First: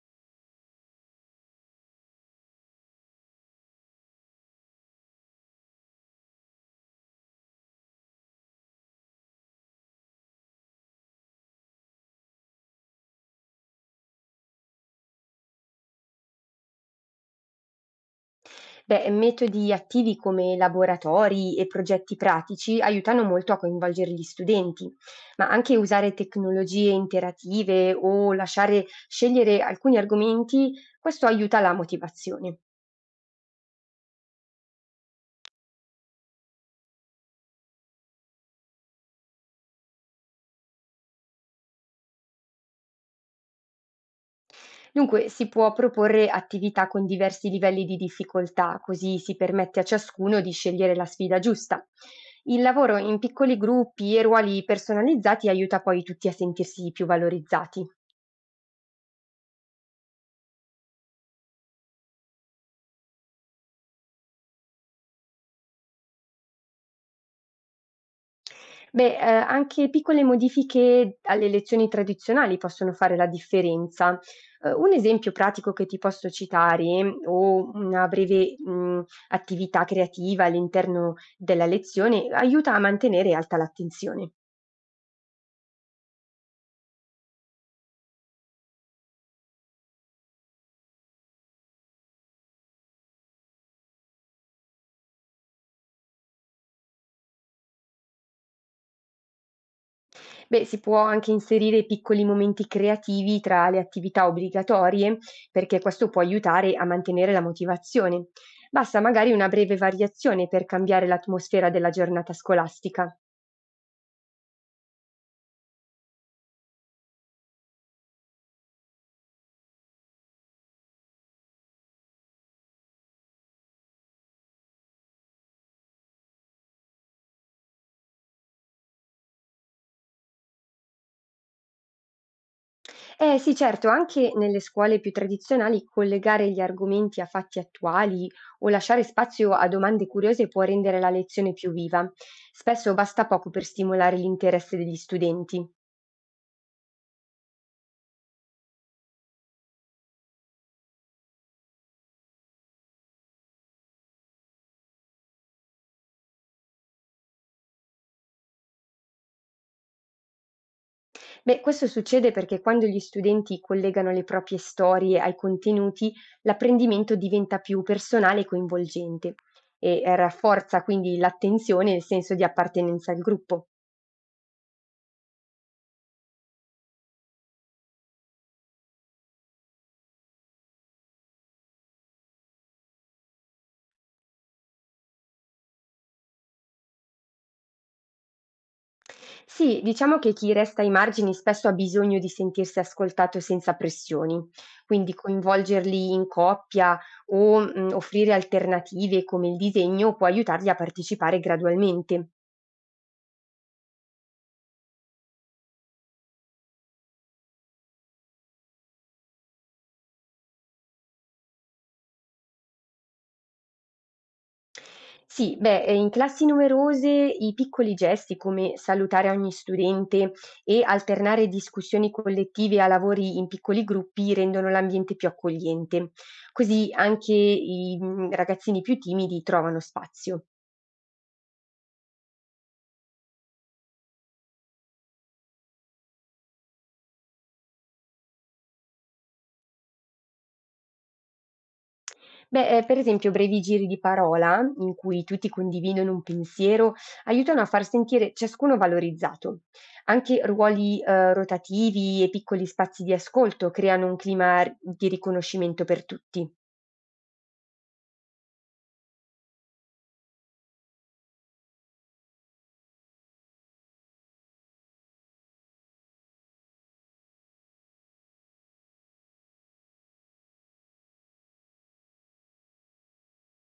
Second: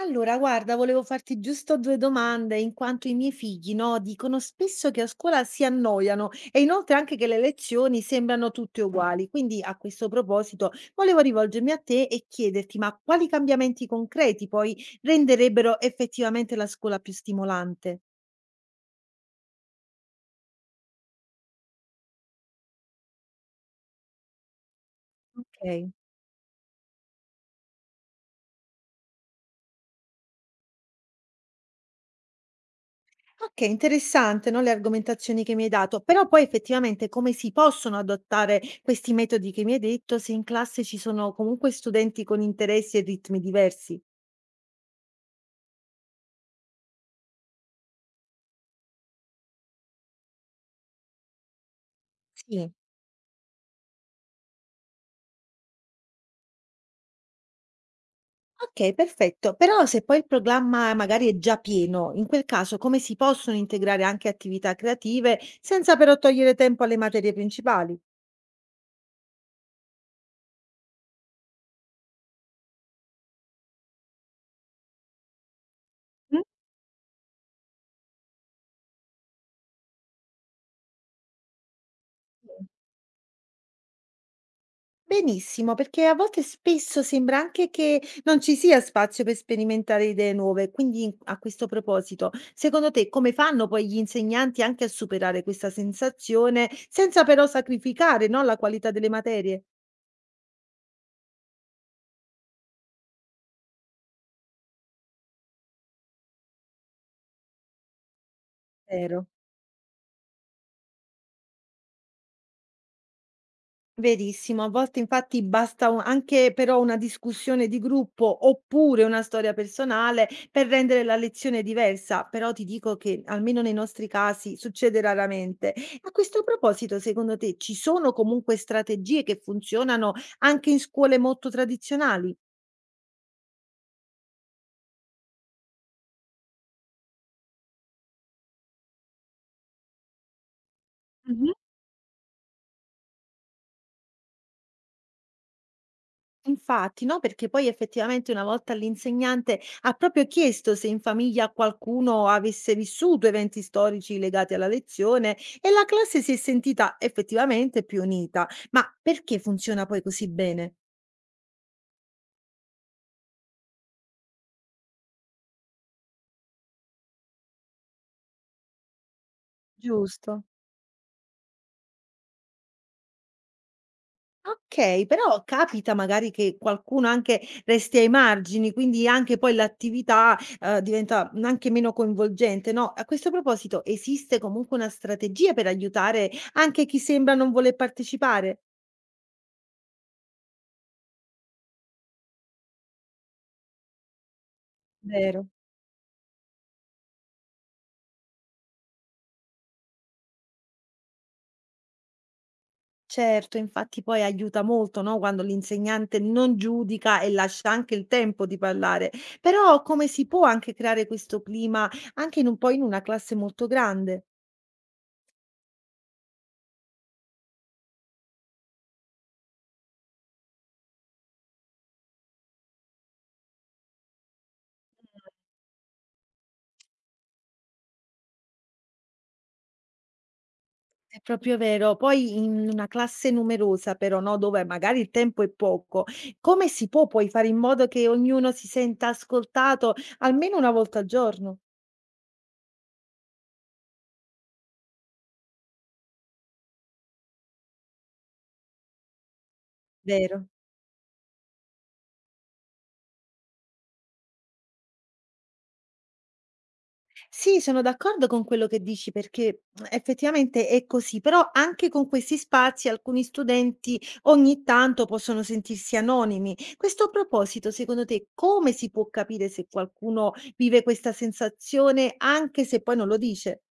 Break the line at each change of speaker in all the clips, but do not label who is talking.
Allora, guarda, volevo farti giusto due domande, in quanto i miei figli, no, dicono spesso che a scuola si annoiano e inoltre anche che le lezioni sembrano tutte uguali. Quindi, a questo proposito, volevo rivolgermi a te e chiederti, ma quali cambiamenti concreti poi renderebbero effettivamente la scuola più stimolante?
Beh, metodi attivi come laboratori e progetti pratici aiutano molto a coinvolgere gli studenti, ma anche
Ok.
usare tecnologie interative o lasciare scegliere alcuni argomenti, questo aiuta la motivazione.
Ok, interessante, no, le argomentazioni che mi hai dato, però poi effettivamente come si possono adottare questi metodi che mi hai detto se in classe ci sono comunque studenti con interessi e ritmi diversi?
Dunque, si può proporre attività con diversi livelli di difficoltà, così si permette a ciascuno di scegliere la sfida giusta. Il
Sì.
lavoro in piccoli gruppi e ruoli personalizzati aiuta poi tutti a sentirsi più valorizzati.
Okay, perfetto. Però se poi il programma magari è già pieno, in quel caso come si possono integrare anche attività creative senza però togliere tempo alle materie principali?
Beh, anche piccole modifiche alle lezioni tradizionali possono fare la differenza. Un esempio pratico che ti posso
Mh.
citare, o una breve, attività creativa all'interno della lezione aiuta a mantenere alta l'attenzione.
Benissimo, perché a volte spesso sembra anche che non ci sia spazio per sperimentare idee nuove. Quindi, a questo proposito, secondo te come fanno poi gli insegnanti anche a superare questa sensazione senza però sacrificare, no, la qualità delle materie?
Beh, si può anche inserire piccoli momenti creativi tra le attività obbligatorie, perché questo può aiutare a mantenere la motivazione. Basta
Vero.
magari una breve variazione per cambiare l'atmosfera della giornata scolastica.
Verissimo, a volte infatti basta u anche però una discussione di gruppo, oppure una storia personale per rendere la lezione diversa, però ti dico che, almeno nei nostri casi, succede raramente. A questo proposito, secondo te, ci sono comunque strategie che funzionano anche in scuole molto tradizionali?
Eh sì, certo, anche nelle scuole più tradizionali collegare gli argomenti a fatti attuali o lasciare spazio a domande curiose può rendere la
Mh-mh.
lezione più viva. Spesso basta poco per stimolare l'interesse degli studenti.
Infatti, no, perché poi effettivamente una volta l'insegnante ha proprio chiesto se in famiglia qualcuno avesse vissuto eventi storici legati alla lezione e la classe si è sentita effettivamente più unita. Ma perché funziona poi così bene?
Beh, questo succede perché quando gli studenti collegano le proprie storie ai contenuti, l'apprendimento diventa più personale e coinvolgente e
Giusto.
rafforza quindi l'attenzione e il senso di appartenenza al gruppo.
Ok, però capita magari che qualcuno anche resti ai margini, quindi anche poi l'attività diventa anche meno coinvolgente, no? A questo proposito, esiste comunque una strategia per aiutare anche chi sembra non voler partecipare?
Sì, diciamo che chi resta ai margini spesso ha bisogno di sentirsi ascoltato senza pressioni, quindi
Vero,
coinvolgerli in coppia o offrire alternative come il disegno può aiutarli a partecipare gradualmente.
certo, infatti poi aiuta molto, no, quando l'insegnante non giudica e lascia anche il tempo di parlare. Però come si può anche creare questo clima anche in un po' in una classe molto grande?
Sì, beh, in classi numerose i piccoli gesti come salutare ogni studente e alternare discussioni collettive a lavori in piccoli gruppi rendono l'ambiente più accogliente, così anche i ragazzini più timidi trovano spazio.
È proprio vero. Poi in una classe numerosa però, no, dove magari il tempo è poco, come si può poi fare in modo che ognuno si senta ascoltato almeno una volta al giorno?
Beh, per esempio brevi giri di parola, in cui tutti condividono un pensiero, aiutano a far sentire ciascuno valorizzato. Anche
Vero.
ruoli rotativi e piccoli spazi di ascolto creano un clima r di riconoscimento per tutti.
Sì, sono d'accordo con quello che dici perché effettivamente è così, però anche con questi spazi alcuni studenti ogni tanto possono sentirsi anonimi. Questo a proposito, secondo te, come si può capire se qualcuno vive questa sensazione anche se poi non lo dice?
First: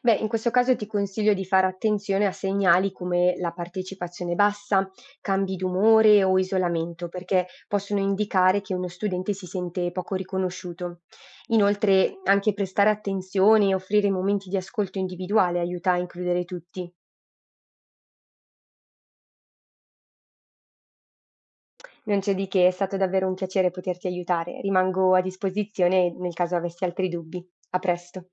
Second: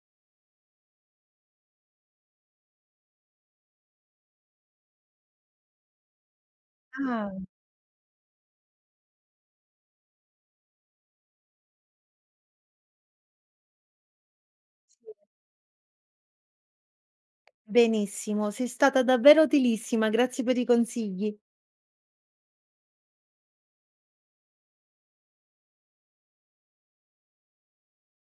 Beh, in questo caso ti consiglio di fare attenzione a segnali come la partecipazione bassa, cambi d'umore o isolamento,
Ah,
perché possono indicare che uno studente si sente poco riconosciuto. Inoltre, anche prestare attenzione e offrire momenti di ascolto
sì.
individuale aiuta a includere tutti.
Benissimo, sei stata davvero utilissima, grazie per i consigli.
Non c'è di che, è stato davvero un piacere poterti aiutare. Rimango a disposizione nel caso avessi altri dubbi. A presto.